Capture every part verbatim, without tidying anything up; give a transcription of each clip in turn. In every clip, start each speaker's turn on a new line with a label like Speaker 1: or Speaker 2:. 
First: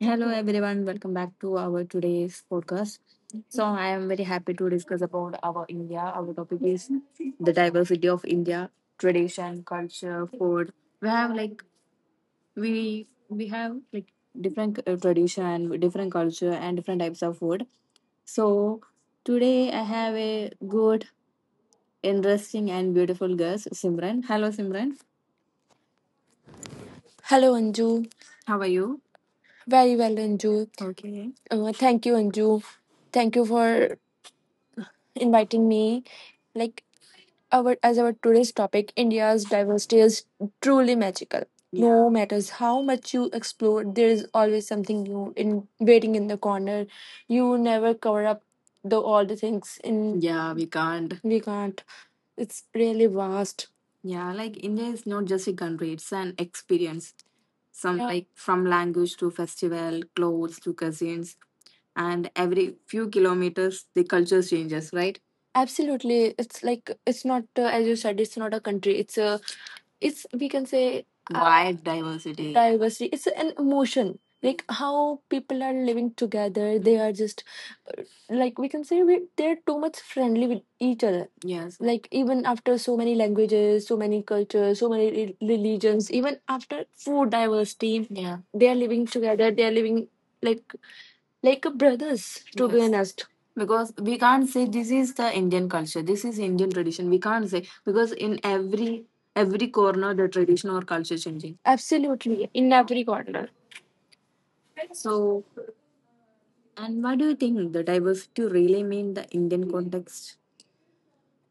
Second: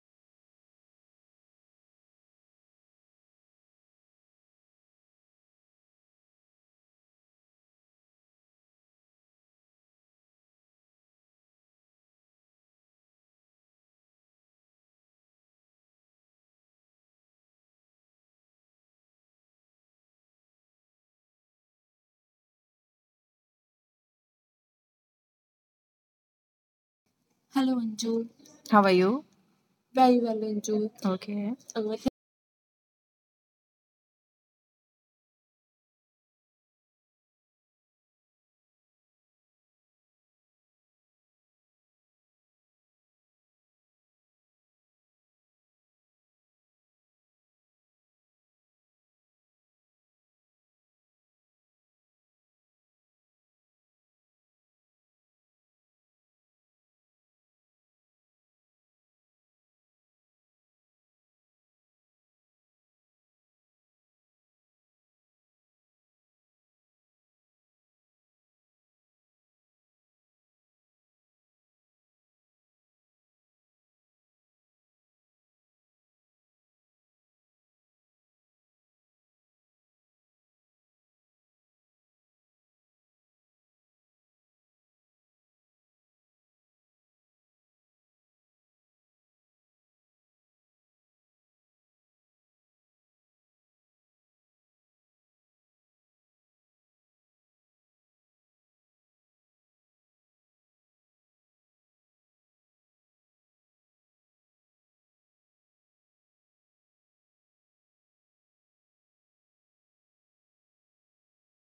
Speaker 1: Hello everyone, welcome back to our today's podcast. So I am very happy to discuss about our India. Our topic is the diversity of India, tradition, culture, food. We have like we we have like different uh, tradition, different culture, and different types of food. So today I have a good, interesting, and beautiful guest, Simran. Hello, Simran. Hello, Anju.
Speaker 2: Anju.
Speaker 1: How are
Speaker 2: How are
Speaker 1: you?
Speaker 2: you?
Speaker 1: Very well,
Speaker 2: Very well,
Speaker 1: Anju.
Speaker 2: Anju.
Speaker 1: Okay.
Speaker 2: Okay.
Speaker 1: Uh,
Speaker 2: Uh,
Speaker 1: thank you, Anju. Thank you for inviting me. Like our as our today's topic, India's diversity is truly magical. Yeah. No matters how much you explore, there is always something new in waiting in the corner. You never cover up the all the things in. Yeah, we can't. We can't. It's really vast. Yeah, like India is not just a country, it's an experience. Some. Yeah. Like from language to festival, clothes to cuisines, and every few kilometers the culture changes, right? Absolutely. It's like, it's not, uh, as you said, it's not a country, it's a it's we can say uh, wide diversity. Diversity, it's an emotion, like how people are living together, they are just, uh, like we can say, we, they're too much friendly with each other. Yes. Like even after so many languages, so many cultures, so many re- religions, even after food diversity. Yeah. They are living together, they are living like like a brothers, to be Yes. honest. Because we can't say this is the Indian culture, this is Indian tradition, we can't say, because in every every corner the tradition or culture changing. Absolutely, in every corner. So, and why do you think the diversity really mean the Indian context?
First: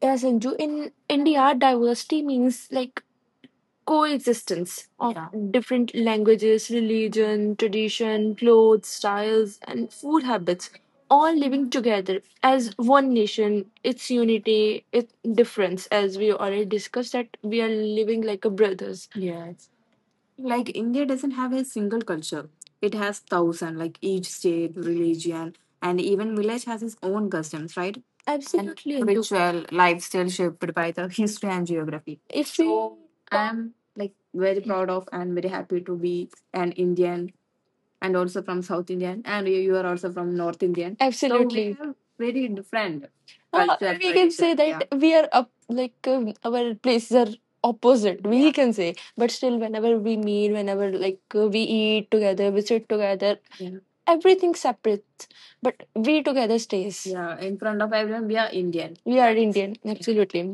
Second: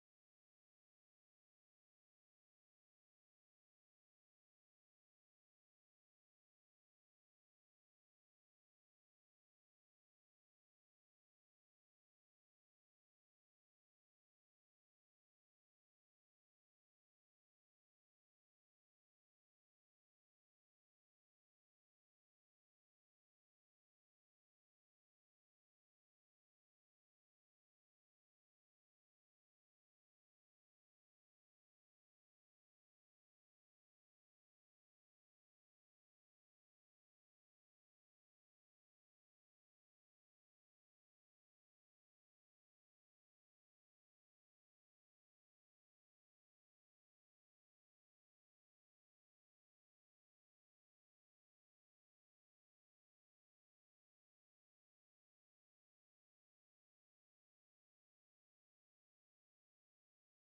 Speaker 1: Yes, Anju, in India, diversity means like coexistence of Yeah. different languages, religion, tradition, clothes, styles, and food habits, all living together as one nation, its unity, its difference, as we already discussed, that we are living like a brothers. Yes. Like India doesn't have a single culture, it has thousand, like each state religion, and even village has its own customs, right? Absolutely, and Indu. Ritual lifestyle shaped by the history and geography. If we so I'm like very proud of and very happy to be an Indian, and also from South Indian, and you are also from North Indian. Absolutely. So we are very different. Uh, culture we can tradition. Say Yeah. that yeah. we are up, like uh, our places are opposite. We Yeah. can say, but still, whenever we meet, whenever like uh, we eat together, we sit together. Yeah. Everything separate, but we together stays. Yeah. In front of everyone, we are Indian. We are Indian, yeah. Absolutely.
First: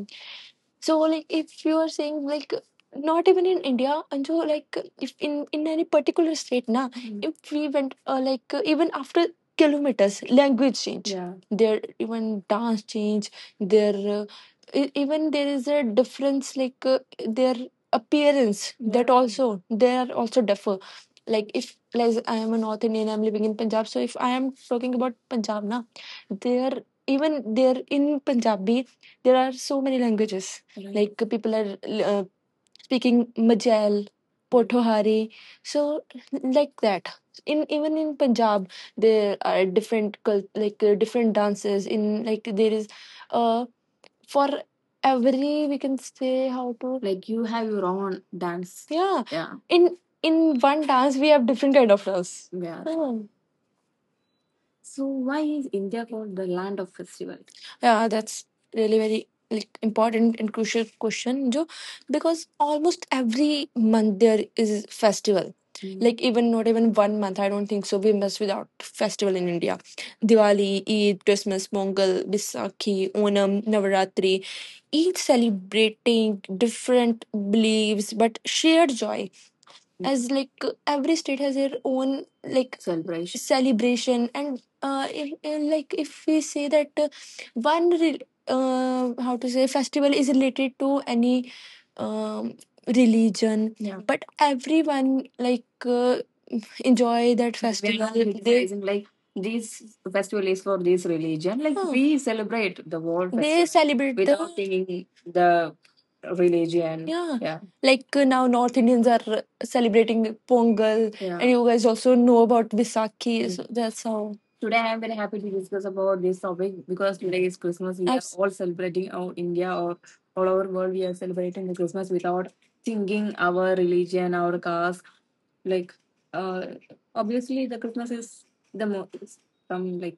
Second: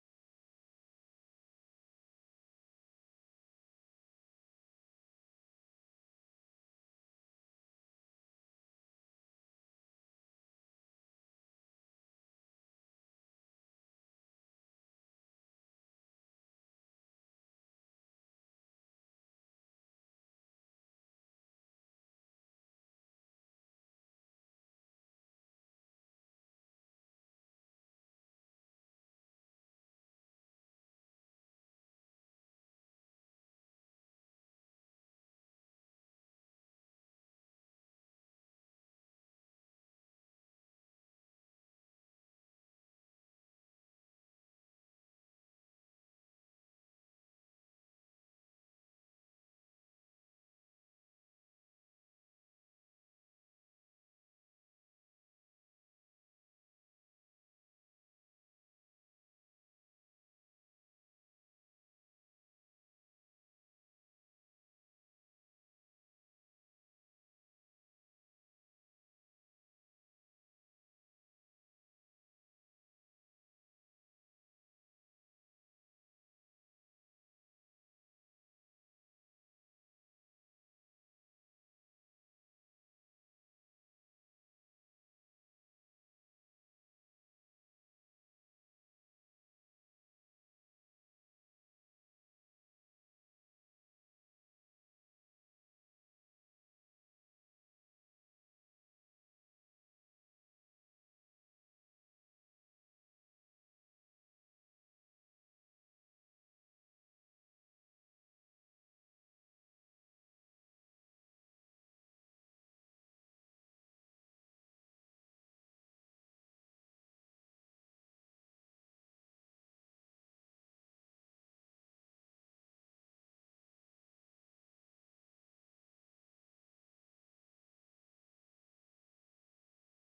Speaker 1: So like if you are saying like not even in India, and so like if in in any particular state, na, Mhm. if we went uh, like uh, even after kilometers, language change, yeah. Their even dance change, their, uh, e- even there is a difference, like uh, their appearance, that Yeah. also they are also differ. Like if like I am a North Indian, I'm living in Punjab. So if I am talking about Punjab, na, there even there in Punjabi there are so many languages. Right. Like uh, people are, uh, speaking Majel, Potohari, so like that. In even in Punjab, there are different cul- like uh, different dances. In like there is, uh, for every we can say how to like you have your own dance. Yeah. Yeah. In in one dance we have different kind of dance. Yeah. Hmm. So why is India called the land of festival? Yeah, that's really very like important and crucial question, Jo, because almost every month there is festival. Hmm. Like even not even one month, I don't think so. We miss without festival in India. Diwali, Eid, Christmas, Pongal, Bisakhi, Onam, Navaratri, each celebrating different beliefs but shared joy, as like every state has their own like celebration, celebration. And uh, if, uh, like if we say that uh, one re- uh, how to say festival is related to any um, religion. Yeah. But everyone like uh, enjoy that festival. We are festival. Not they criticizing, like this festival is for this religion, like Hmm. we celebrate the world they festival celebrate without the without thinking the religion, yeah. Yeah. Like uh, now, North Indians are uh, celebrating Pongal, yeah, and you guys also know about Visakhi. Mm. So that's how. Today I'm very happy to discuss about this topic, because today is Christmas, we are Abs- all celebrating our India, or all over world we are celebrating the Christmas without thinking our religion, our caste, like uh, obviously, the Christmas is the most from like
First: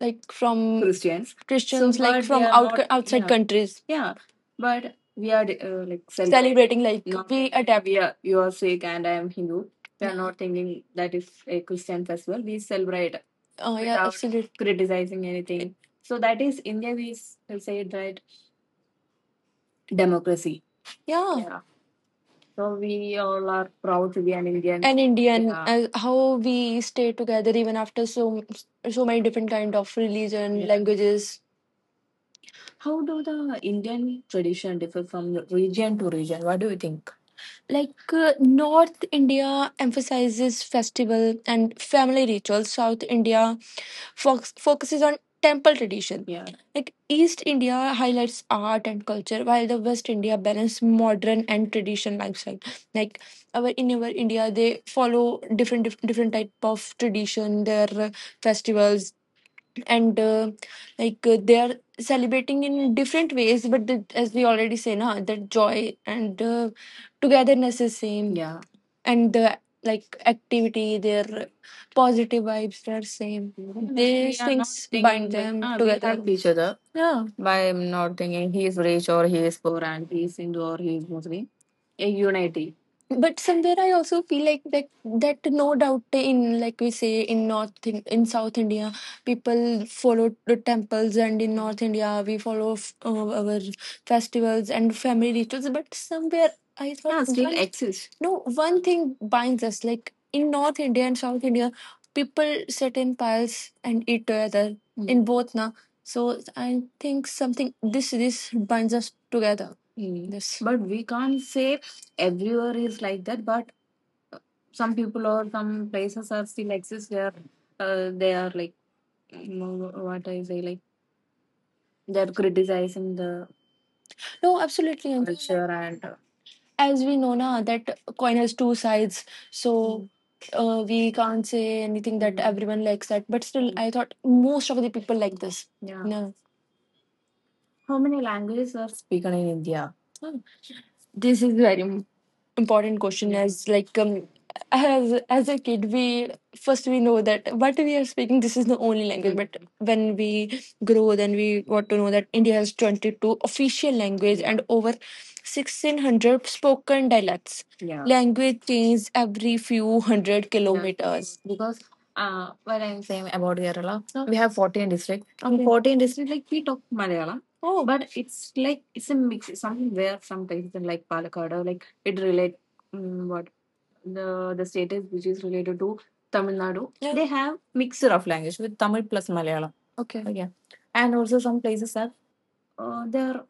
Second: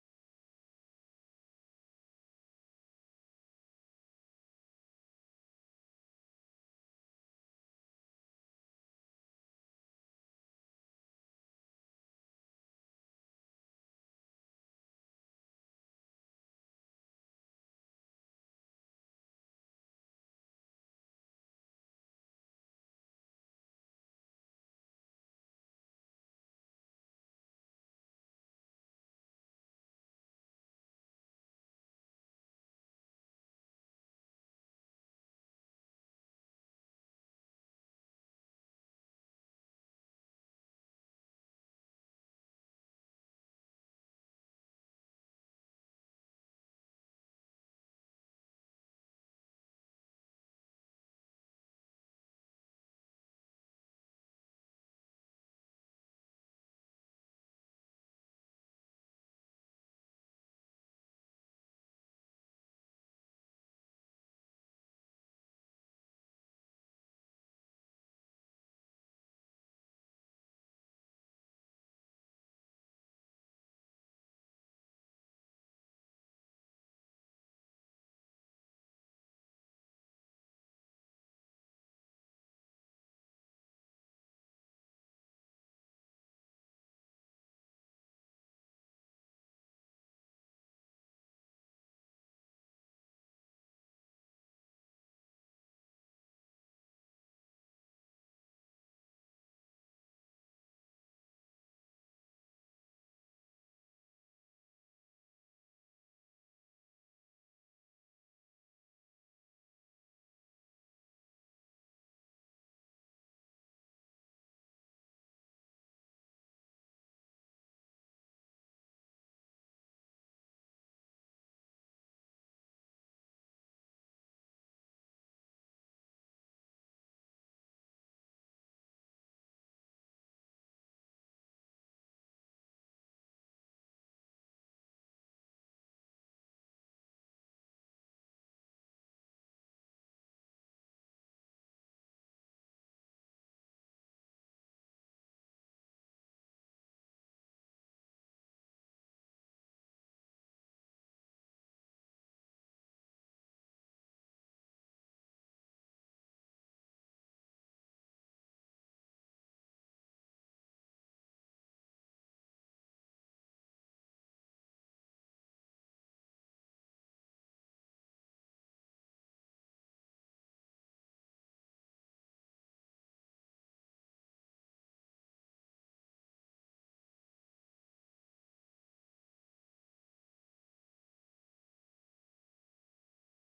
Speaker 1: like from Christians. Christians, so, like, but from they are out, not- outside yeah. countries. Yeah, but we are uh, like cel- celebrating like not- we adapt. We are you are Sikh and I am Hindu. We are Yeah. not thinking that is a Christian festival. We celebrate Oh yeah, without absolutely. Criticizing anything. So that is India. We s- say that democracy. Yeah, yeah. So we all are proud to be an Indian. And Indian Yeah. as how we stay together even after so so many different kind of religion Yeah. languages. How do the Indian tradition differ from region to region? What do you think? Like uh, North India emphasizes festival and family rituals. South India fox- focuses on temple tradition. Yeah. Like East India highlights art and culture, while the West India balance modern and tradition lifestyle. Like our in our India, they follow different dif- different type of tradition, their uh, festivals, and uh, like uh, they are celebrating in different ways, but the, as we already say now, that joy and uh, togetherness is same, yeah, and the like activity their positive vibes they are same, these are not things thinking bind thinking like them ah, they together help each other, yeah, by not thinking he is rich or he is poor and he is Hindu or he is Muslim. A unity. But somewhere I also feel like that that no doubt in like we say in North in, in South India people follow the temples, and in North India we follow f- uh, our festivals and family rituals. But somewhere I thought Yeah, still one exists. No one thing binds us like in North India and South India people sit in piles and eat together Mm. in both now. So I think something this this binds us together. Mm. This. But we can't say everywhere is like that, but uh, some people or some places are still exist where uh, they are like, you know, what I say like they're criticizing the No, absolutely. And culture and uh, as we know now that coin has two sides, so uh, we can't say anything that Mm. everyone likes that. But still, I thought most of the people like this. Yeah. No. How many languages are spoken in India? This is very important question. Yeah. As like um, as as a kid we first we know that what we are speaking this is the only language, but when we grow then we got to know that India has twenty-two official language and over sixteen hundred spoken dialects, yeah. Language changes every few hundred kilometers, because uh, what I'm saying about Kerala, we have fourteen districts. Okay. fourteen districts, like we talk Malayalam. Oh. But it's like, it's a mix. Something where some places in like Palakkad or like it relate mm, what the the status which is related to Tamil Nadu. Yeah. They have mixture of language with Tamil plus Malayalam. Okay. Okay, and also some places have uh, their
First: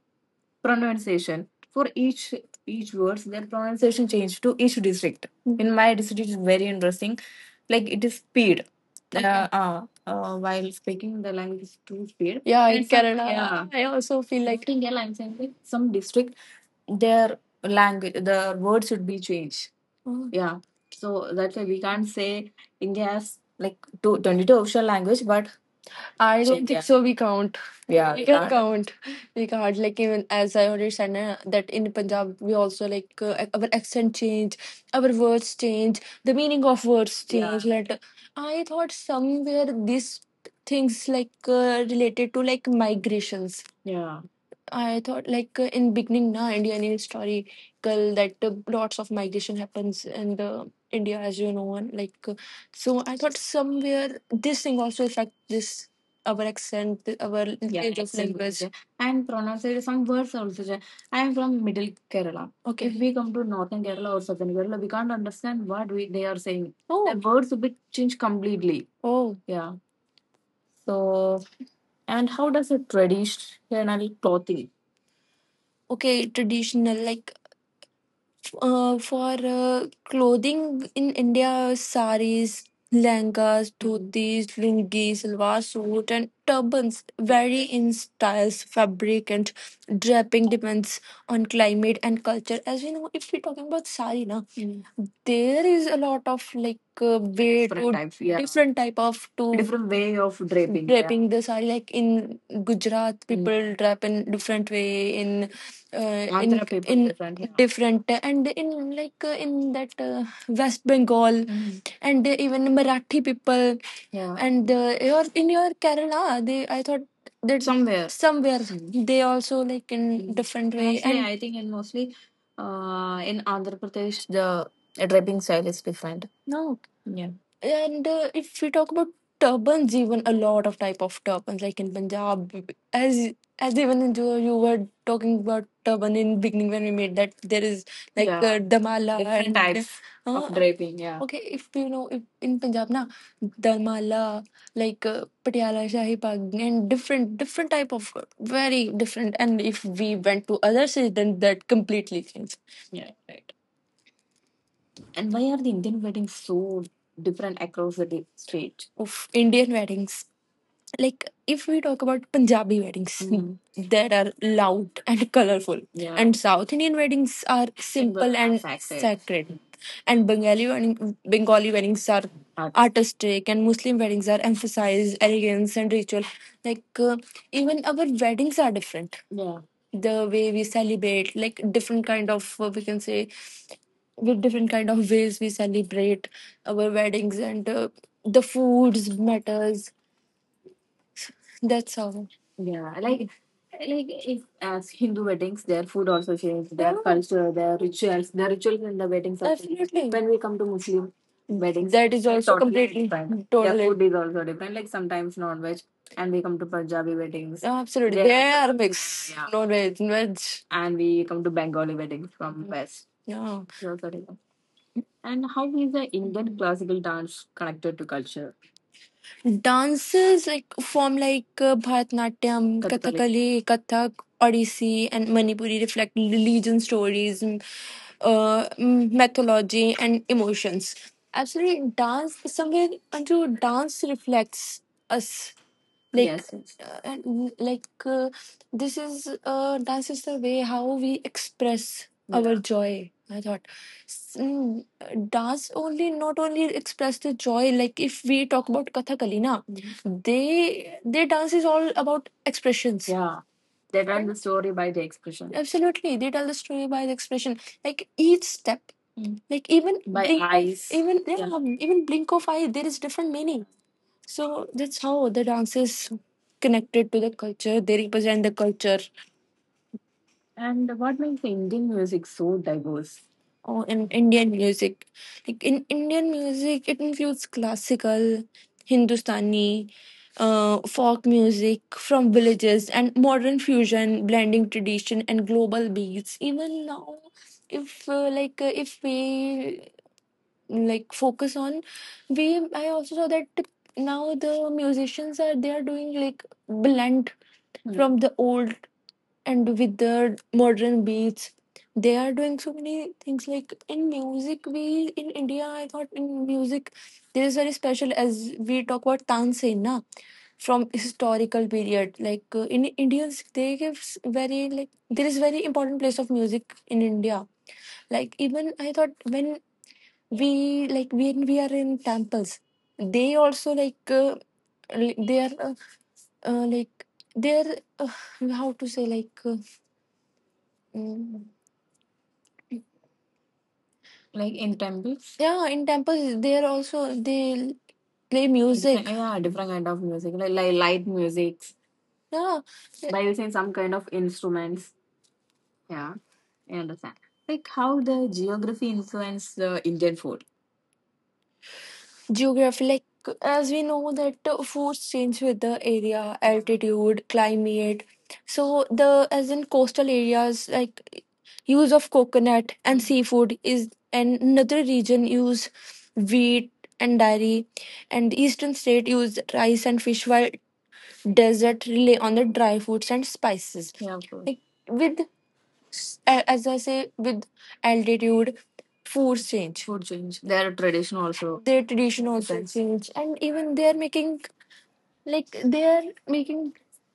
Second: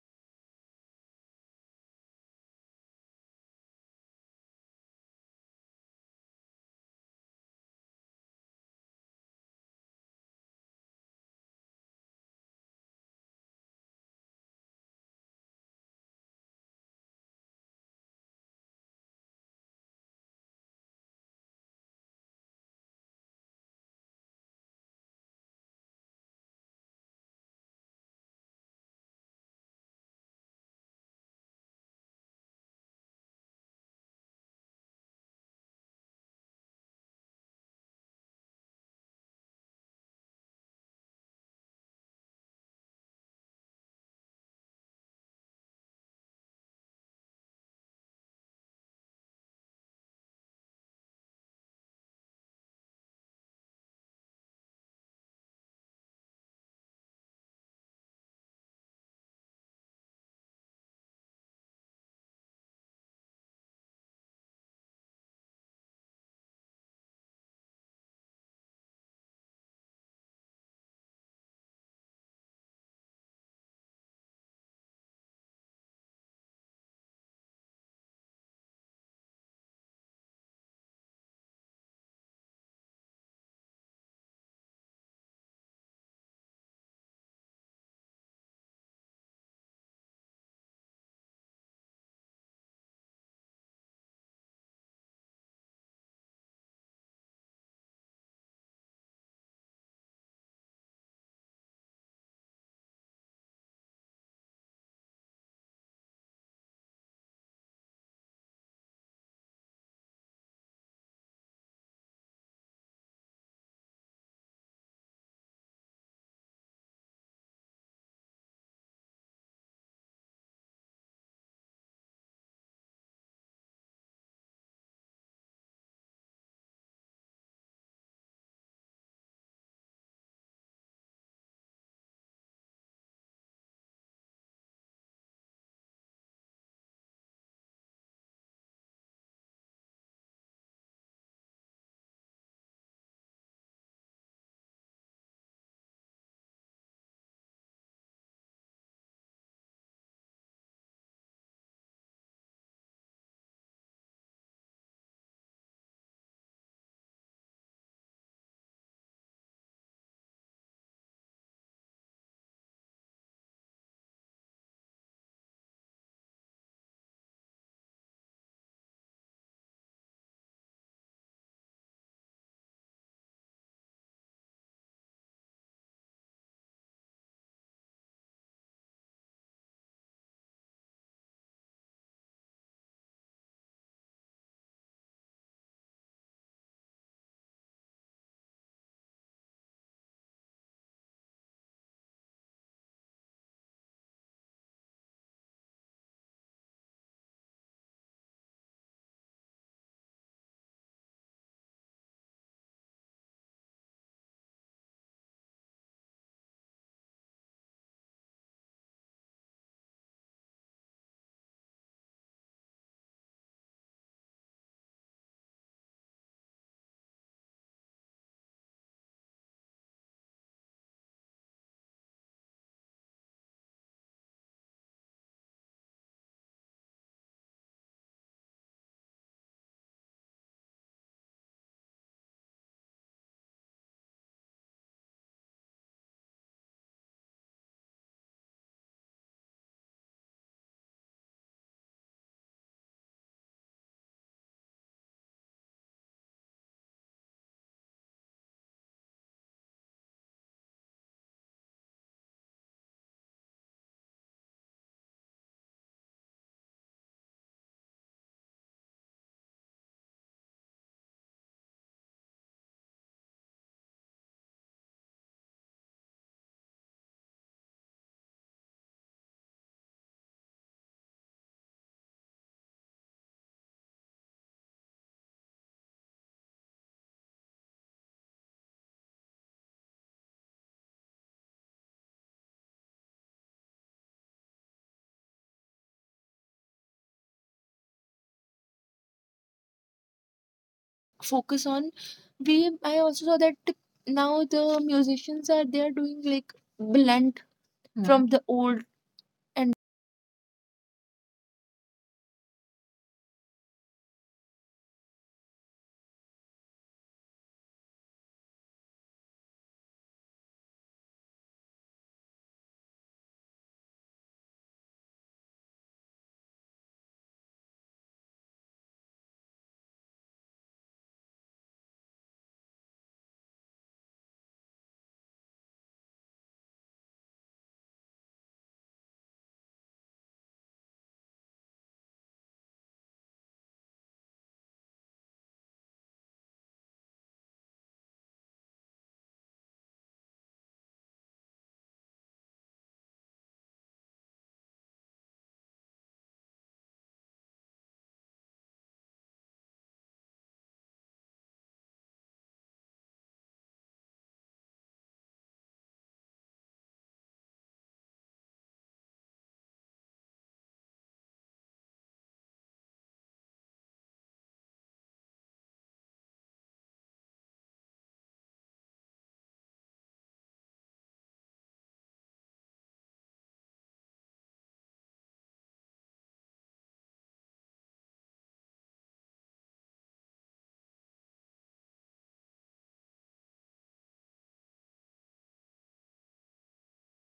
Speaker 1: pronunciation for each each words, their pronunciation change to each district. Mm-hmm. In my district, is very interesting. Like it is speed. Okay. Uh, uh, uh, while speaking the language is too speed. Yeah, and in some- Kerala, yeah. I also feel like Like in Kerala, I'm saying like some district their language the word should be changed. Mm. Yeah. So that's why we can't say India has like two, twenty-two official language, but I So, don't yeah. think yeah. so. We count. Yeah. We can count. We can't like even as I already said na, that in Punjab we also like uh, e, our accent change, our words change, the meaning of words yeah. change. Yeah. Like I thought somewhere these things like uh, related to like migrations. Yeah. I thought like uh, in beginning na Indian historical that uh, lots of migration happens in the India, as you know, and like uh, so I thought somewhere this thing also affect this our accent, th- our Yeah, lineage of accent is language. Is there. And pronunciation, some words are also there. I am from middle Kerala. Okay. If we come to northern Kerala or southern Kerala, we can't understand what we, they are saying. The Oh, words will be changed completely. Oh, Yeah. So, and how does a traditional clothing? Okay. Traditional, like Uh, for uh, clothing in India, saris, langas, dhotis, lungis, salwar suit, and turbans vary in styles, fabric, and draping depends on climate and culture. As we know, if we're talking about sari, na, Mm. there is a lot of like uh, way different to types, yeah, different type of to different way of draping, yeah, draping, yeah, the sari. Like in Gujarat, Mm, people drap in different way in uh, in Andhra people in different here, different and in like uh, in that uh, West Bengal. Mhm. And even Marathi people. Yeah. And uh, your in your Kerala they, I thought that somewhere, somewhere, Mm, they also like in, Mm, different way. Mostly, and I think, and mostly uh, in Andhra Pradesh, the draping style is different. No. Yeah. And uh, if we talk about turbans, even a lot of type of turbans like in Punjab, as as even in you you were talking about turban in beginning when we made that, there is like, Yeah, uh, damala different and types of uh, draping. Yeah. Okay, if you know, if in punjab na, damala, like uh, patiala shahi pag and different different type of uh, very different. And if we went to other cities, then that completely changed. Yeah. Right. And why are the Indian weddings so different across the di- state? Of indian weddings, like if we talk about Punjabi weddings, Mhm, there are loud and colorful, Yeah, and South Indian weddings are simple, simple and and sacred, sacred, and Bengali wedding, Bengali weddings are artist, artistic, and Muslim weddings are emphasized elegance and ritual. Like uh, even our weddings are different. Yeah. The way we celebrate, like different kind of, uh, we can say, with different kind of ways we celebrate our weddings, and uh, the foods matters, that's all. Yeah, like like if as Hindu weddings, their food also changes, their, yeah, culture, their rituals, their rituals in the weddings are changed, absolutely. When we come to Muslim weddings, that is, it's also totally completely different. Their totally food is also different. Like sometimes non-veg, and we come to Punjabi weddings, absolutely, they are, they are, yeah, mix, yeah, no veg, veg. And we come to Bengali weddings from West. Yeah. It's also different. And how is the Indian classical dance connected to culture? Dances like form like uh, Bharatanatyam, Kathakali, Kathakali, Kathak, Odissi, and Manipuri reflect religion stories, m- uh, m- mythology, and emotions. Absolutely, dance somewhere unto dance reflects us, like, yes, yes. uh, and w- like uh, This is uh, dance is the way how we express, Yeah, our joy. I thought S- mm, uh, dance only not only express the joy. Like if we talk about kathakali na, Mhm, they, their dance is all about expressions. Yeah. They tell right the story by the expression, absolutely, they tell the story by the expression like each step, Mm, like even by blink of eyes, even, Yeah, yeah, even blink of eye there is different meaning. So that's how the dance is connected to the culture. They represent the culture. And what makes Indian music so diverse? Oh, in Indian music, like in Indian music, it includes classical, Hindustani, uh, folk music from villages, and modern fusion, blending tradition and global beats. Even now, if uh, like uh, if we like focus
Speaker 2: Focus
Speaker 1: on,
Speaker 2: on. We.
Speaker 1: we, I
Speaker 2: I
Speaker 1: also
Speaker 2: also
Speaker 1: saw
Speaker 2: saw that
Speaker 1: that now
Speaker 2: now
Speaker 1: the
Speaker 2: the
Speaker 1: musicians
Speaker 2: musicians
Speaker 1: are,
Speaker 2: are
Speaker 1: they
Speaker 2: they
Speaker 1: are
Speaker 2: are doing
Speaker 1: doing like
Speaker 2: like
Speaker 1: blend,
Speaker 2: blunt.
Speaker 1: Hmm,
Speaker 2: Mm.
Speaker 1: from
Speaker 2: From
Speaker 1: the
Speaker 2: the
Speaker 1: old
Speaker 2: old. And
Speaker 1: and with the modern beats, they are doing so many things. Like in music we in india, I thought in music there is very special. As we talk about tansei na, from historical period, like uh, in indians they gives very like there is very important place of music in india. Like even I thought, when we like when we are in temples, they also like uh, li- they are uh, uh, like they're uh, how to say like uh, mm, like in temples, yeah, in temples they're also they play music, yeah, different kind of music like, like light musics, yeah, by using some kind of instruments, yeah, I understand. Like how the geography influence the indian food? Geography, like as we know that uh, foods change with the area, altitude, climate. So the, as in coastal areas, like use of coconut and seafood is, and another region use wheat and dairy, and eastern state use rice and fish, while desert rely on the dry foods and spices. Yeah, of course. Like with, a- as I say, with altitude, foods change. Food change. Their tradition also. Their tradition also depends change, and even they are making, like they are making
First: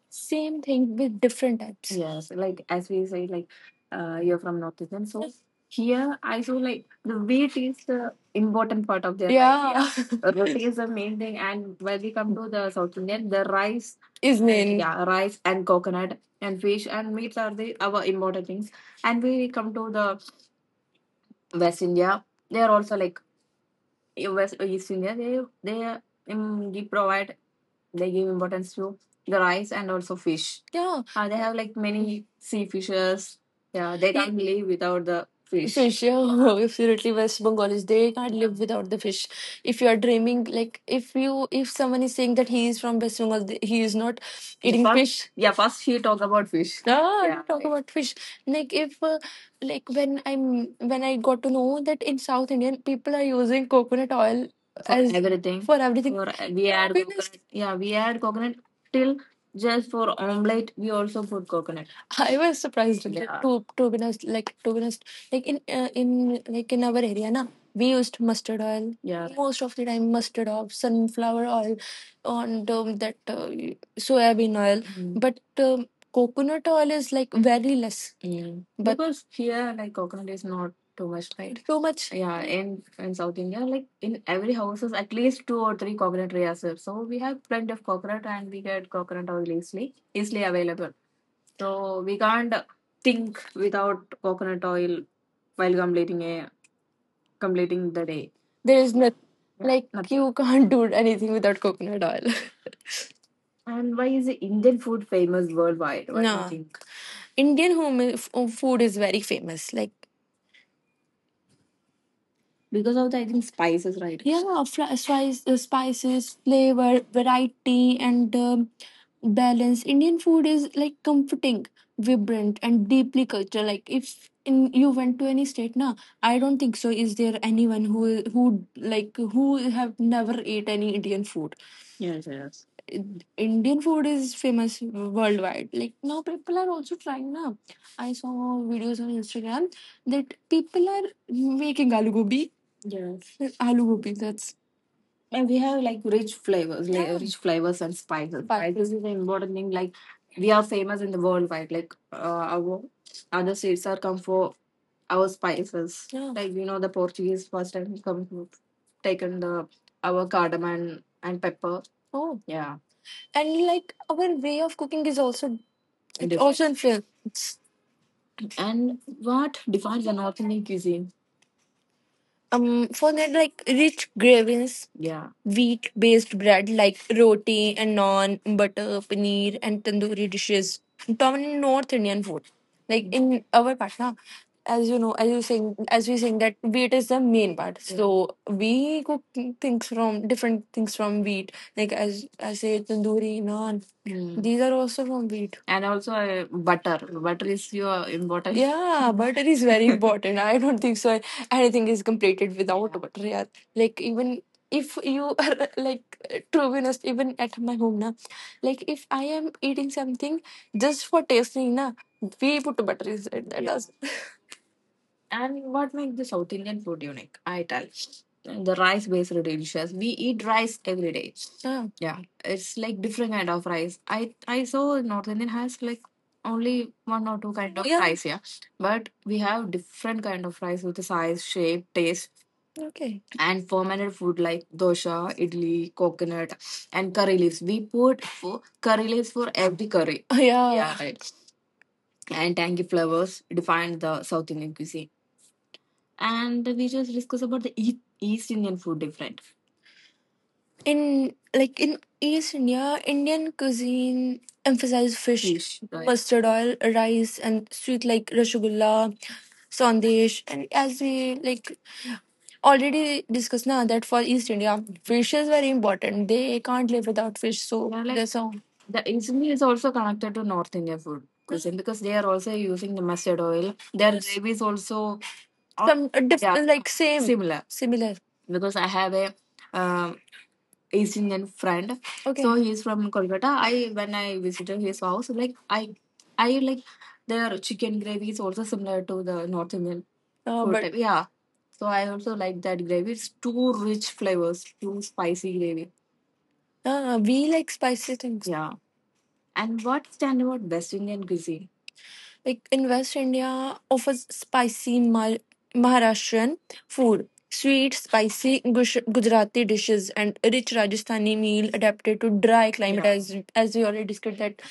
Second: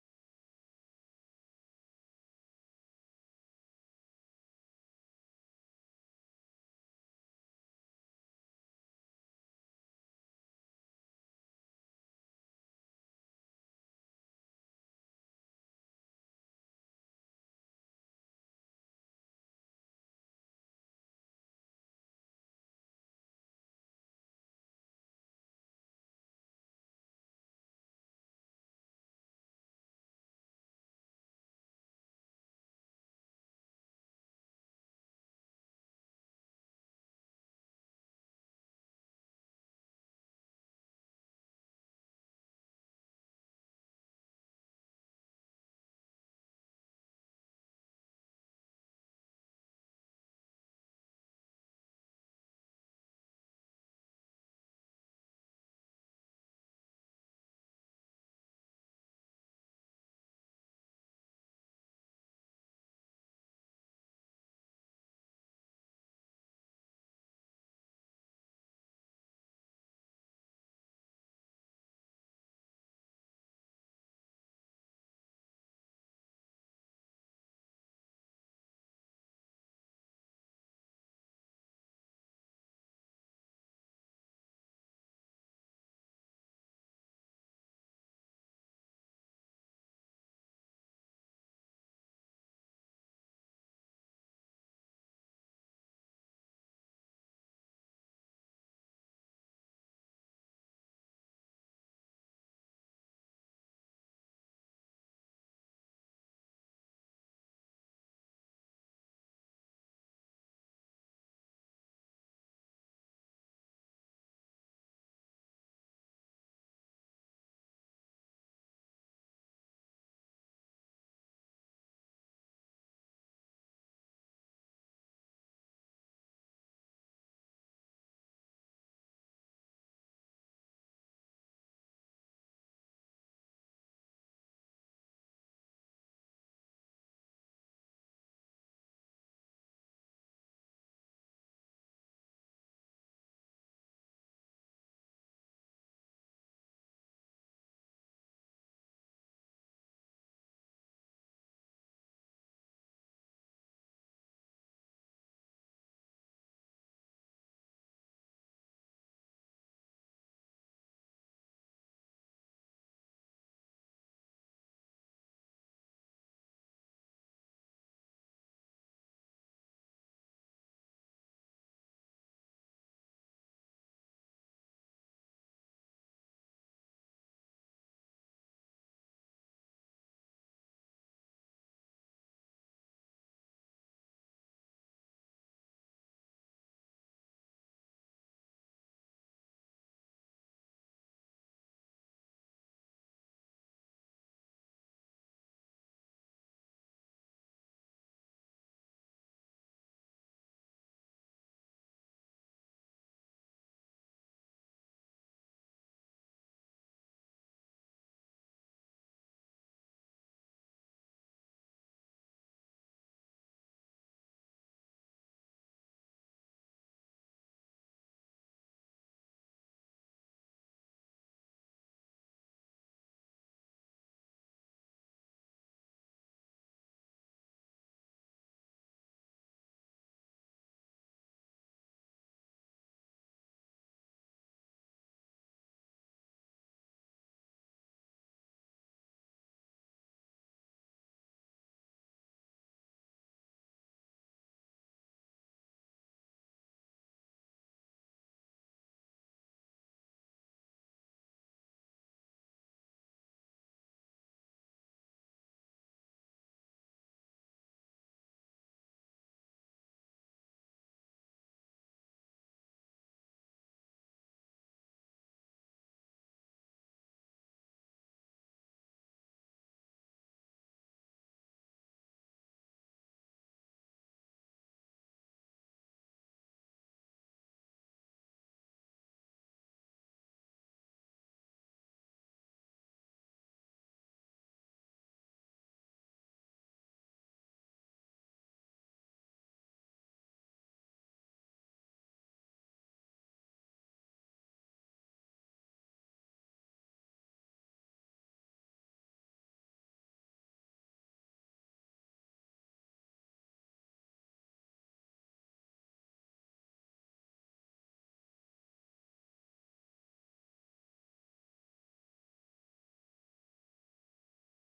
Speaker 1: same thing with different types. Yes, like as we say, like uh, you're from North northeastern, so here I saw like the wheat is the important part of their life. Yeah, life. Yeah. Roti is the main thing, and when we come to the South Indian, the rice is main, yeah, rice and coconut and fish and meats are the our important things. And we come to the West India, they are also like, eh, West East India, They they um, they provide, they give importance to the rice and also fish. Yeah. Uh, they have like many sea fishes. Yeah, they, Yeah, can't live without the fish, fish. Yeah, absolutely. West Bengalis they can't live without the fish. If you are dreaming, like if you, if someone is saying that he is from West Bengal, th- he is not, Yeah, eating first, fish. Yeah, first he talk about fish. Ah, yeah, talk right about fish. Like if uh, like when I'm When I got to know that in South Indian people are using coconut oil for as everything, for everything. For we add because coconut. Yeah, we add coconut till just for omelette. We also put coconut. I was surprised like, Yeah, to to be honest, like to be honest, like in uh, in like in our area na, we used mustard oil, Yeah, most of the time mustard oil, sunflower oil, and um, that uh, soybean oil, Mm, but um, coconut oil is like very less, Mm, but because here, like coconut is not. Too much light. Too much. Yeah, in in South India, like in every houses, at least two or three coconut trees are there. So we have plenty of coconut, and we get coconut oil easily, easily available. So we can't think without coconut oil while completing a, completing the day. There is nothing. Yeah, like nothing. You can't do anything without coconut oil. And why is Indian food famous worldwide? What do you, Nah, think? Indian home, f- food is very famous. Like because of the, I think, spices, right? Yeah, fri- spice, uh, spices, flavor, variety, and um, balance. Indian food is like comforting, vibrant, and deeply cultural. Like if in you went to any state, na, I don't think so. Is there anyone who who like who have never ate any Indian food? Yes, yes. Ind- Indian food is famous worldwide. Like now, people are also trying. Na, I saw videos on Instagram that people are making aloo gobi. Yes. With aloo gobi, that's. And we have like rich flavors, like, Yeah, rich flavors and spices. Spices is an important thing. Like we are famous in the worldwide. Like uh, our other states are come for our spices, yeah. Like you know, the Portuguese first time come to- taken the our cardamom and pepper. Oh, yeah. And like our way of cooking is also, it's different, also influenced. And what defines an authentic cuisine? Um, for that, like rich gravins, yeah, wheat-based bread like roti and naan, butter, paneer, and tandoori dishes dominant North Indian food. Like in our part, na, as you know, as you saying, as we saying that wheat is the main part. So we cook things from different things from wheat. Like as I say, tandoori, naan. Mm. These are also from wheat. And also uh, butter. Butter is your important. Yeah, butter is very important. I don't think so anything is completed without water, yeah. Like even if you are like to be honest, even at my home na, like if I am eating something just for tasting na, we put butter inside that does. And what makes the South Indian food unique? I tell. The rice based dishes. We eat rice every day. Mm. Yeah. It's like different kind of rice. I I saw North Indian has like only one or two kind of, Yeah, rice, yeah. But we have different kind of rice with the size, shape, taste, Okay, and fermented food like dosha, idli, coconut, and curry leaves. We put for curry leaves for every curry. Yeah. Yeah, right. And tangy flavors define the South Indian cuisine. And we just discuss about the E- East Indian food different. In like in East India, Indian cuisine emphasizes fish. Fish, right? Mustard oil, rice, and sweet like rasgulla, sandesh. And as we like already discussed now that for East India, fish is very important. They can't live without fish. So yeah, like there's a the East India is also connected to North Indian food cuisine because they are also using the mustard oil. Their gravy is also some uh, diff- yeah, like same, similar. similar. Because I have a um, East Indian friend. Okay, so okay, he's from Kolkata. I when I visited his house, like I, I like their chicken gravy is also similar to the North Indian. Oh, food but type. Yeah, so I also like that gravy. It's too rich flavors, too spicy gravy. Ah, we like spicy things. Yeah. And what's stand about West Indian cuisine? Like, in West India, offers spicy Mar- Maharashtrian food, sweet, spicy Gush- Gujarati dishes, and rich Rajasthani meal adapted to dry climate. Yeah. As as we already discussed, that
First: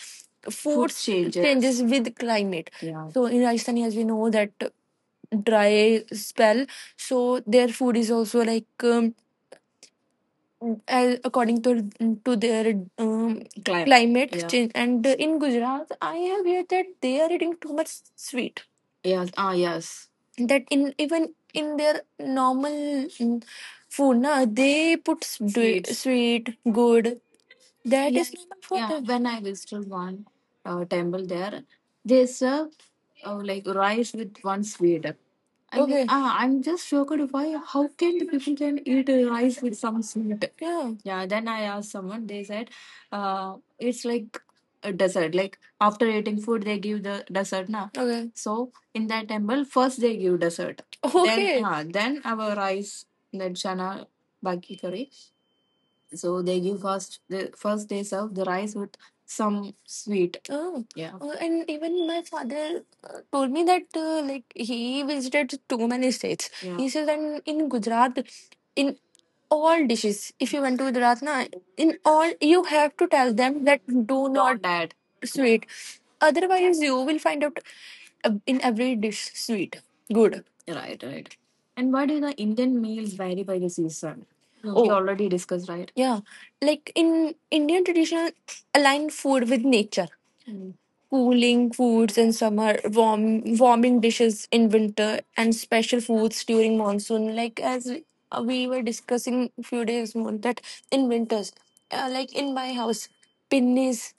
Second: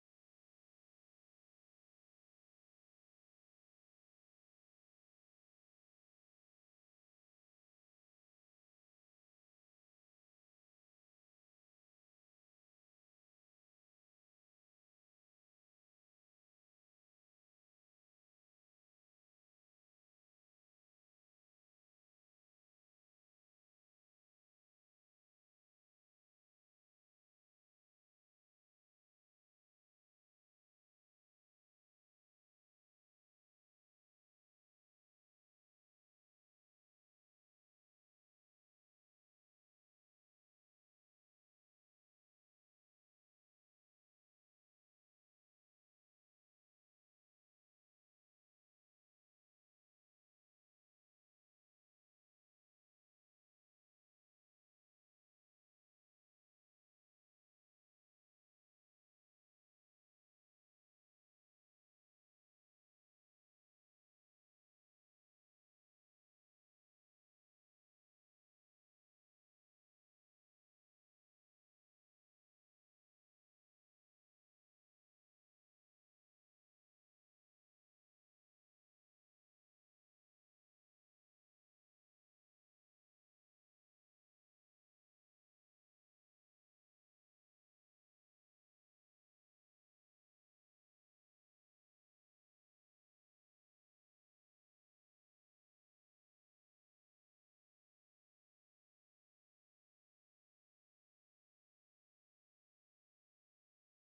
Speaker 1: food changes. Changes with climate. Yeah. So in Rajasthani, as we know that dry spell, so their food is also like. Um, as according to to their um, climate. Climate, yeah, change. And uh, in Gujarat, I have heard that they are eating too much sweet. Yes. Ah, yes. That in even in their normal mm, food, na, they put sweet. Sweets. Sweet good. That is yeah, normal for yeah them. When I visited one uh, temple there, they serve uh, like rice with one sweet. I mean, okay, ah, I'm just shocked why. How can the people can eat rice with some sweet? Yeah. Yeah. Then I asked someone. They said, uh, it's like a dessert. Like after eating food, they give the dessert, na. Okay. So in that temple, first they give dessert. Then, okay, ah, then our rice, then chana, baki curry. So they give first the first they serve the rice with some sweet. Oh, yeah. Uh, and even my father uh, told me that uh, like he visited too many states. Yeah. He says that in Gujarat, in all dishes, if you went to Gujarat, na, in all you have to tell them that do not. Don't add sweet. Otherwise, you will find out uh, in every dish sweet, good. Right, right. And why do the Indian meals vary by the season? Oh. We already discussed, right? Yeah, like in Indian tradition, align food with nature. Mm. Cooling foods in summer, warm warming dishes in winter, and special foods during monsoon. Like as we uh, we were discussing a few days more that in winters, uh, like in my house, pinnies,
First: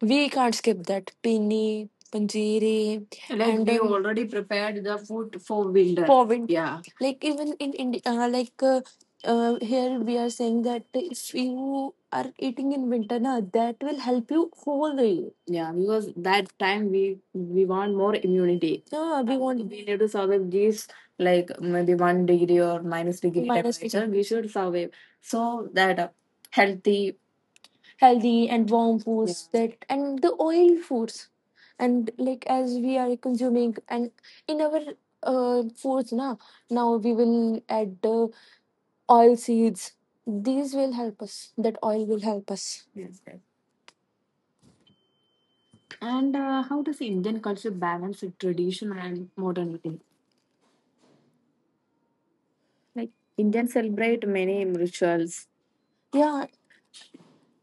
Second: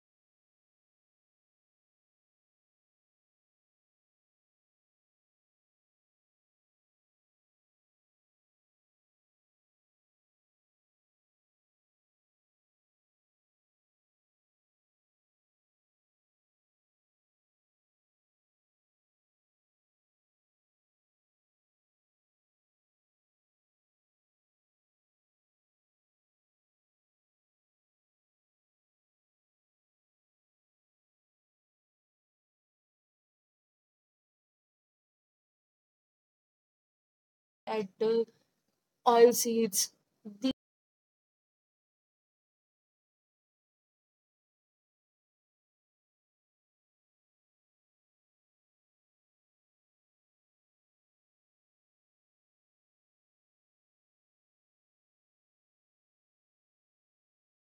Speaker 1: we can't skip that pinni, panjiri. Like, and we um, already prepared the food for winter. For winter. Yeah. Like even in India, uh, like uh, uh, here we are saying that if you are eating in winter na that will help you whole the. Yeah, because that time we we want more immunity. Yeah, we want we need to survive these like maybe one degree or minus degree minus degree temperature. We should survive so that uh, healthy. Healthy and warm, yeah, foods that and the oil foods and like as we are consuming and in our uh, foods na now we will
Speaker 2: add
Speaker 1: add
Speaker 2: the
Speaker 1: uh,
Speaker 2: oil
Speaker 1: oil seeds.
Speaker 2: seeds. The
Speaker 1: These will help us. That oil will help us. Yes, yes. And uh, how does Indian culture balance the tradition and modernity? Like, Indians celebrate many rituals. Yeah,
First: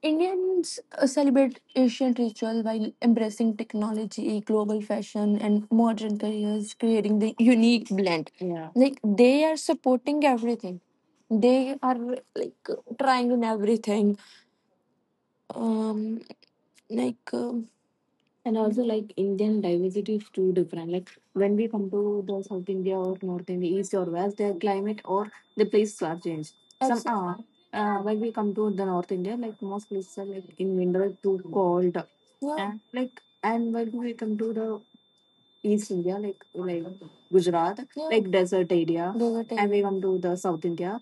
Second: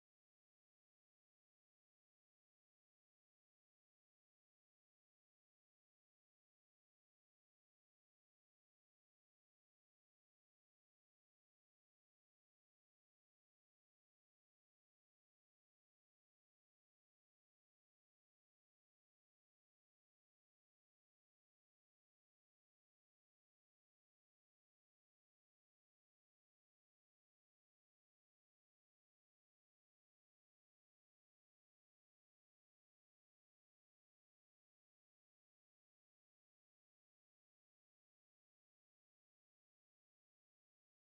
Speaker 1: Indians uh, celebrate ancient ritual while embracing technology, global fashion, and modern careers, creating the unique blend. Yeah. Like, they are supporting everything. They are like trying in everything. Um, like. um and also like Indian diversity is too different. Like when we come to the South India or North India, East or West, their climate or the places are changed. Some are uh, when we come to the North India, like most places are like in winter too cold. Yeah. And, like, and when we come to the East India, like like Gujarat, yeah, like desert area. Desert and we area. Come to the South India.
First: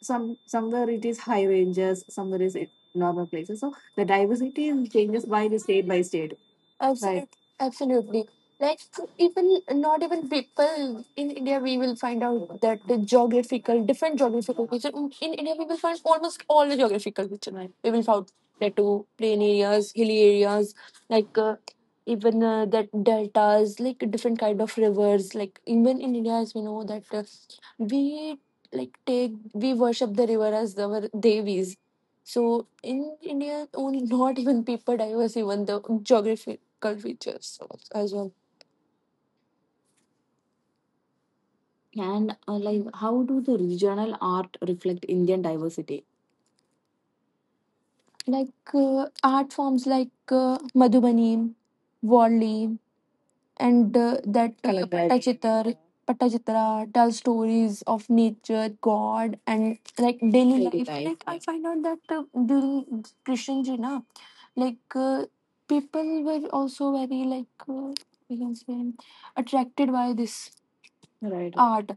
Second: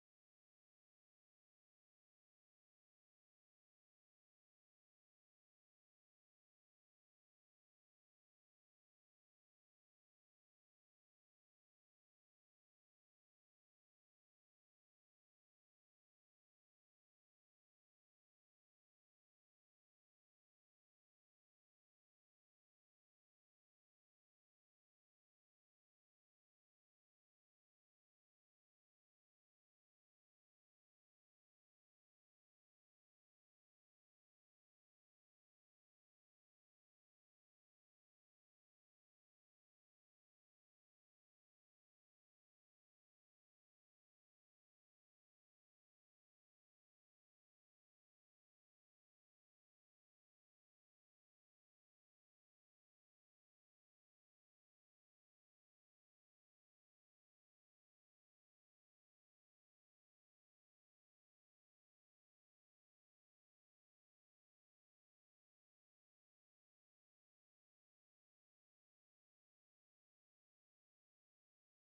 Speaker 1: Some somewhere it is high ranges, somewhere is it normal places. So the diversity is changes by the state by state. Right? Absolutely, absolutely. Like, even not even people in India, we will find out that the geographical different geographical feature in in India we will find almost all the geographical feature. Right? We will find that to plain areas, hilly areas, like uh, even uh, that deltas like different kind of rivers, like even in india as we know that uh, we like take we worship the river as our devis. So in india only not even people diverse, even the geographical features as well. And uh, like, how do the regional art reflect Indian diversity? like uh, Art forms like uh, madhubani, Warli, and uh, that uh, Talaga. Patachitra, Patachitra tells stories of nature, God, and like daily life. Like, I find out that uh, during Christian na, like uh, people were also very like uh, we can say attracted by this, right, art.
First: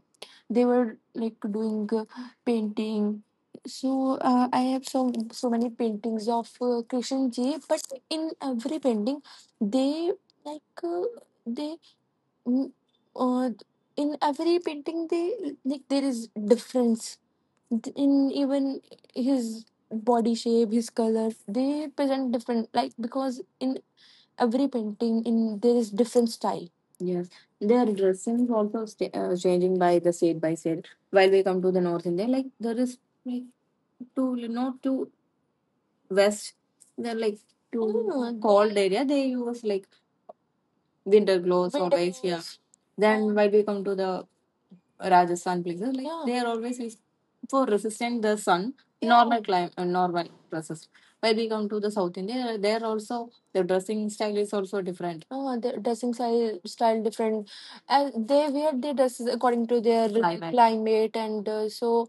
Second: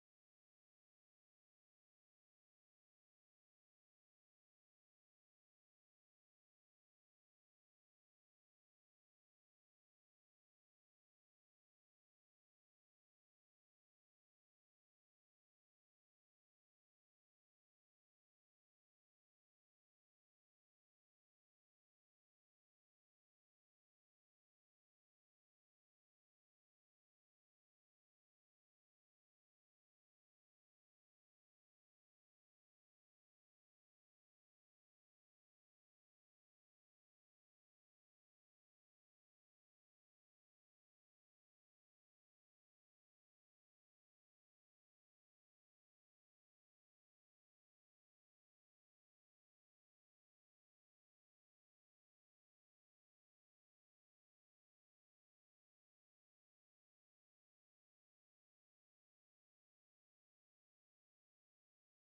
Speaker 1: They were like doing uh, painting. So uh, I have so so many paintings of uh, Krishan ji, but in every painting, they like. Uh, they Mm, uh, in every painting they like there is difference in even his body shape, his color. They present different, like, because in every painting in there is different style. Yes, their dressing is also sta uh, changing by the state by state. While we come to the north india, like there is like to not to west they're like to no, no, no, cold area they use like winter clothes or winter ice yeah clothes. Then while we come to the Rajasthan places, like, yeah, they are always is- for resisting the sun, yeah, normal climate, normal process. When we come to the South India, there also the dressing style is also different. Oh, the dressing style style different, and they wear their dresses according to their climate. Climate, and uh, so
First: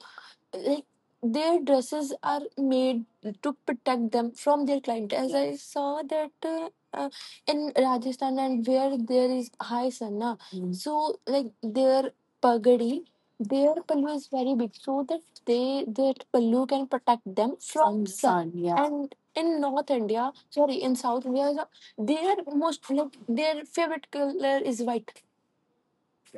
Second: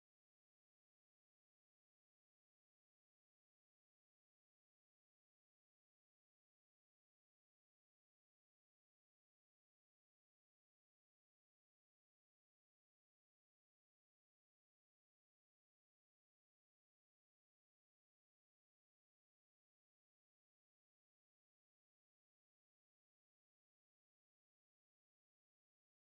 Speaker 1: like their dresses are made to protect them from their client. As I saw that uh, uh, in rajasthan and where there is high sun na, mm, so like their pagadi, their pallu is very big so that they that pallu can protect them from. From sun, sun, yeah. And in north india, sorry, in south india, their most like their favorite color is white.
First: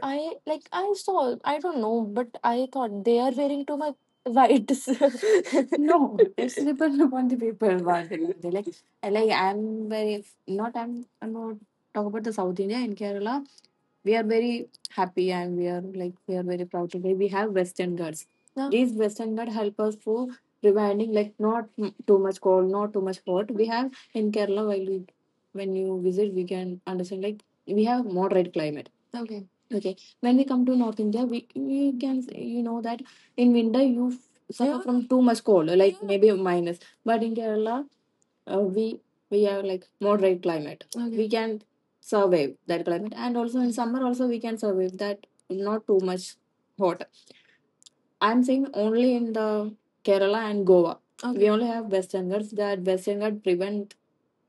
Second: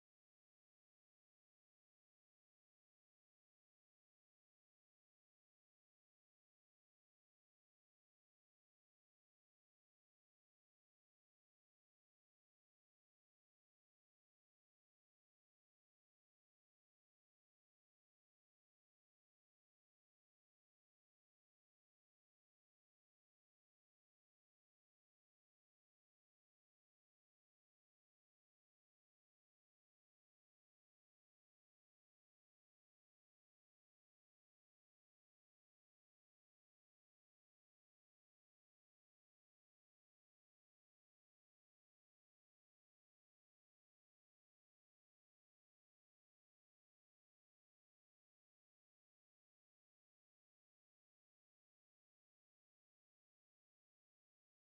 Speaker 1: I like I saw I don't know, but I thought they are wearing too much whites. No, it's depend upon the people what they want. Like, I- like I'm very not, I'm, I'm not talk about the South India in Kerala. We are very happy and we are like we are very proud today. We have Western Ghats. No. These Western Ghats help us for reminding like not m- too much cold, not too much hot. We have in Kerala while we when you visit, we can understand like we have moderate climate. Okay. Okay, when we come to north india, we, we can say, you know that in winter you f- suffer, yeah, from too much cold, like, yeah, maybe minus. But in kerala uh, we we have like moderate climate. Okay, we can survive that climate, and also in summer also we can survive that not too much hot. I'm saying only in the Kerala and Goa. Okay. We okay only have Western Ghats. That Western Ghats prevent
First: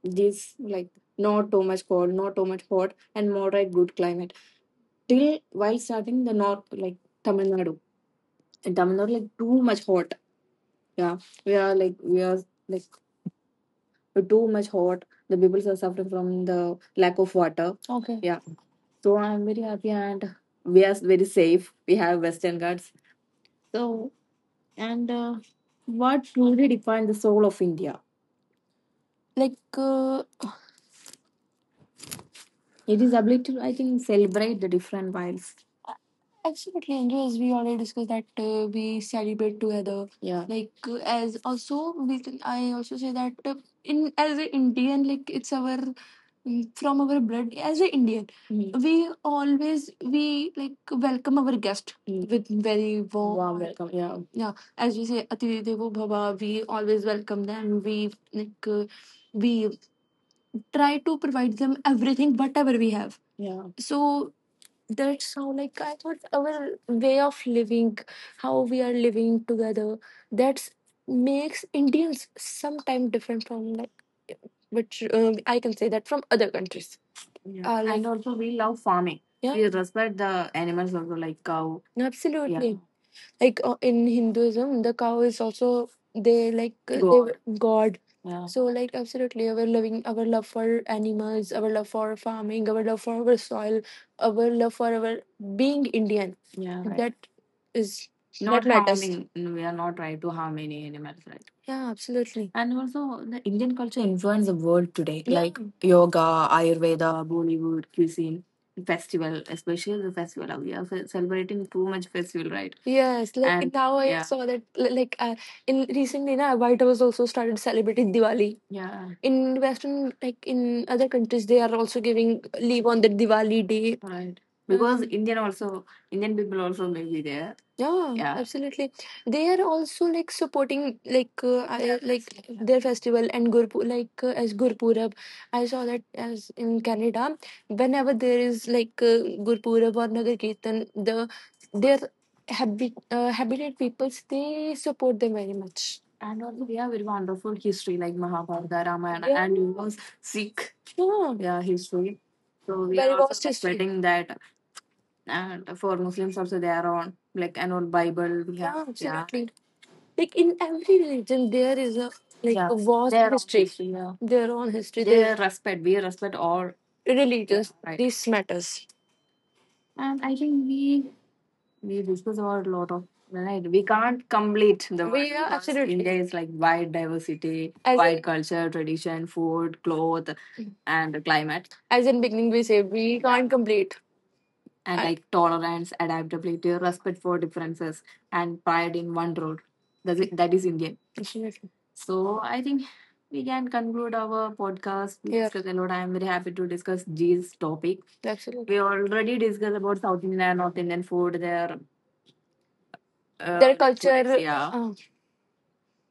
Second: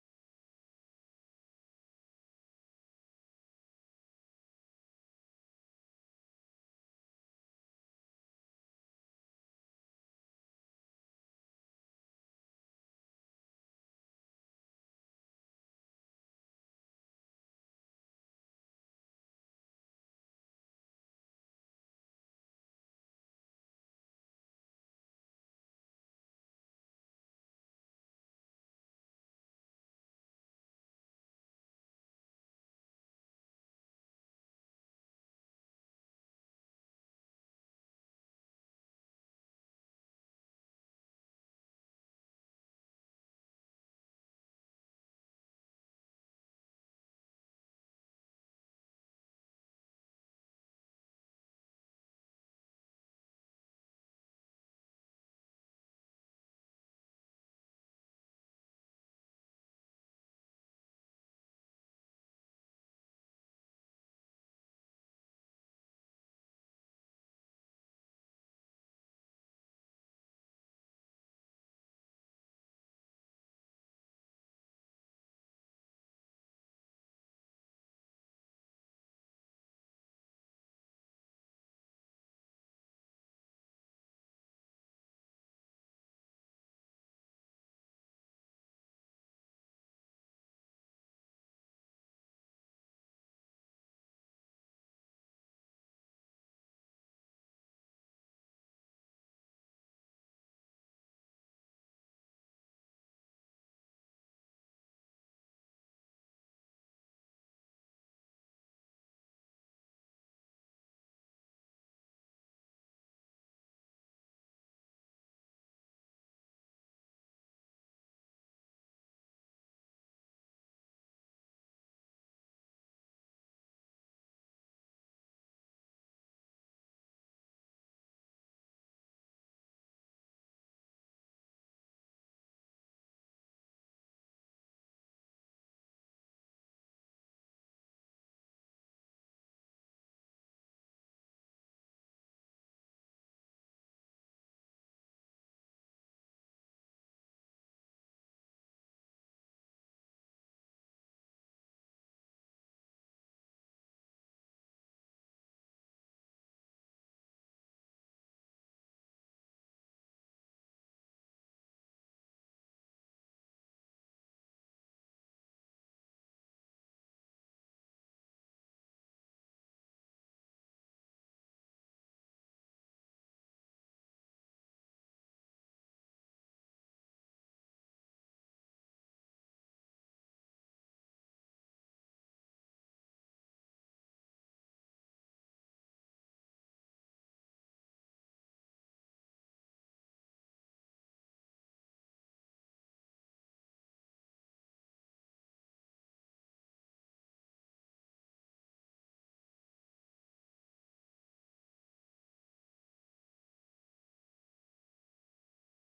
Speaker 1: this like not too much cold, not too much hot, and moderate good climate. Till while starting the north, like Tamil Nadu. In Tamil Nadu, like too much hot. Yeah, we are like we are like too much hot. The people are suffering from the lack of water. Okay. Yeah, so I'm very happy and we are very safe. We have Western Ghats. So, and uh, what truly defines the soul of India? Like, uh, it is ability to, I think, celebrate the different vibes. Absolutely, and as we already discussed that uh, we celebrate together. Yeah. Like uh, as also we can, I also say that uh, in as an Indian, like it's our mm, from our blood as an Indian, mhm, we always we like welcome our guest, mm, with very warm. Warm welcome. Yeah. Yeah, as we say, Atiri Devo Bhava. We always welcome them. We like uh, we try to provide them everything whatever we have. Yeah, so that's how like I thought our way of living, how we are living together, that's makes indians sometimes different from like, which um, I can say that from other countries. Yeah uh, like, and also we love farming. Yeah, we respect the animals also like cow. Yeah, absolutely. Yeah, like uh, in Hinduism, the cow is also they like uh, they, God. Yeah. So like absolutely, our loving, our love for animals, our love for farming, our love for our soil, our love for our being Indian. Yeah. Right. That is not that matters. Harming. We are not trying to harm any animals. Right. Yeah, absolutely. And also, the Indian culture influenced the world today, yeah, like yoga, Ayurveda, Bollywood, cuisine, festival, especially the festival. We are fe- celebrating too much festival, right? Yes, like. And now I yeah saw that li- like uh, in recently na White House also started celebrating Diwali. Yeah, in Western like in other countries they are also giving leave on the Diwali day. Right. Because, mm, Indian also, Indian people also may be there. Yeah, yeah, absolutely. They are also like supporting like uh, I, like their festival and Gurpur like uh, as Gurpurab. I saw that as in Canada, whenever there is like uh, Gurpurab or Nagar Kirtan, the their habit, uh, habited peoples, they support them very much. And also, we have very wonderful history like Mahabharata, Ramayana. Yeah, and you know, Sikh yeah yeah history. So we very are also vast history respecting that. And for Muslims also, they are on like an old Bible. We have. Yeah, yeah, absolutely. Like, in every religion, there is a like yeah a vast. Their own history, history. Yeah, their own history, they their respect. We respect all religions. Religious, right. These matters. And I think we we discuss about a lot of right. We can't complete the world. We are because absolutely india is like wide diversity. As wide in culture, tradition, food, cloth and climate as in beginning, we said we can't complete. And I, like, tolerance, adaptability, respect for differences, and pride in one road, that's it, that is indian. Definitely. So I think we can conclude our podcast. We yeah discussed a lot. I am very happy to discuss these topic. Absolutely. We already discussed about South Indian and North Indian food, their uh, their rituals, culture, rituals, yeah. Uh,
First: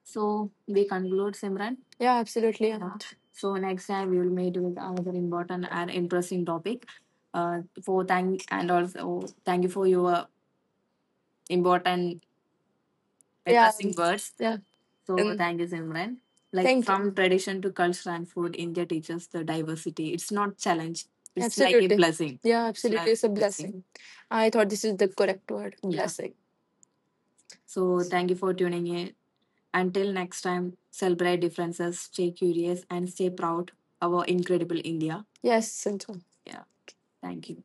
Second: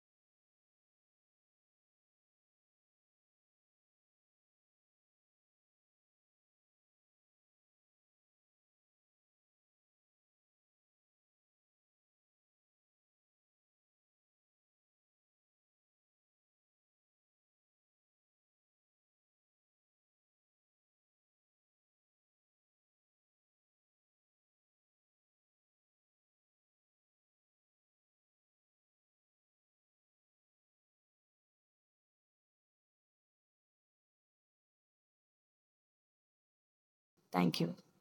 Speaker 1: So we conclude, Simran. Yeah, absolutely. Yeah. Anant. So next time we will meet with another important and interesting topic. Uh, for thank and also thank you for your important, yeah, interesting words. Yeah. So and thank you, Simran. Like, thank you. From tradition to culture and food, India teaches the diversity. It's not challenge. It's like a, absolutely, blessing. Yeah, it's absolutely like it's a a blessing. Blessing. I thought this is the correct word, yeah, blessing. So thank you for tuning in. Until next time, celebrate differences, stay curious, and stay proud of our incredible India. Yes, Santu. Yeah,
Speaker 2: thank you.
Speaker 1: thank you.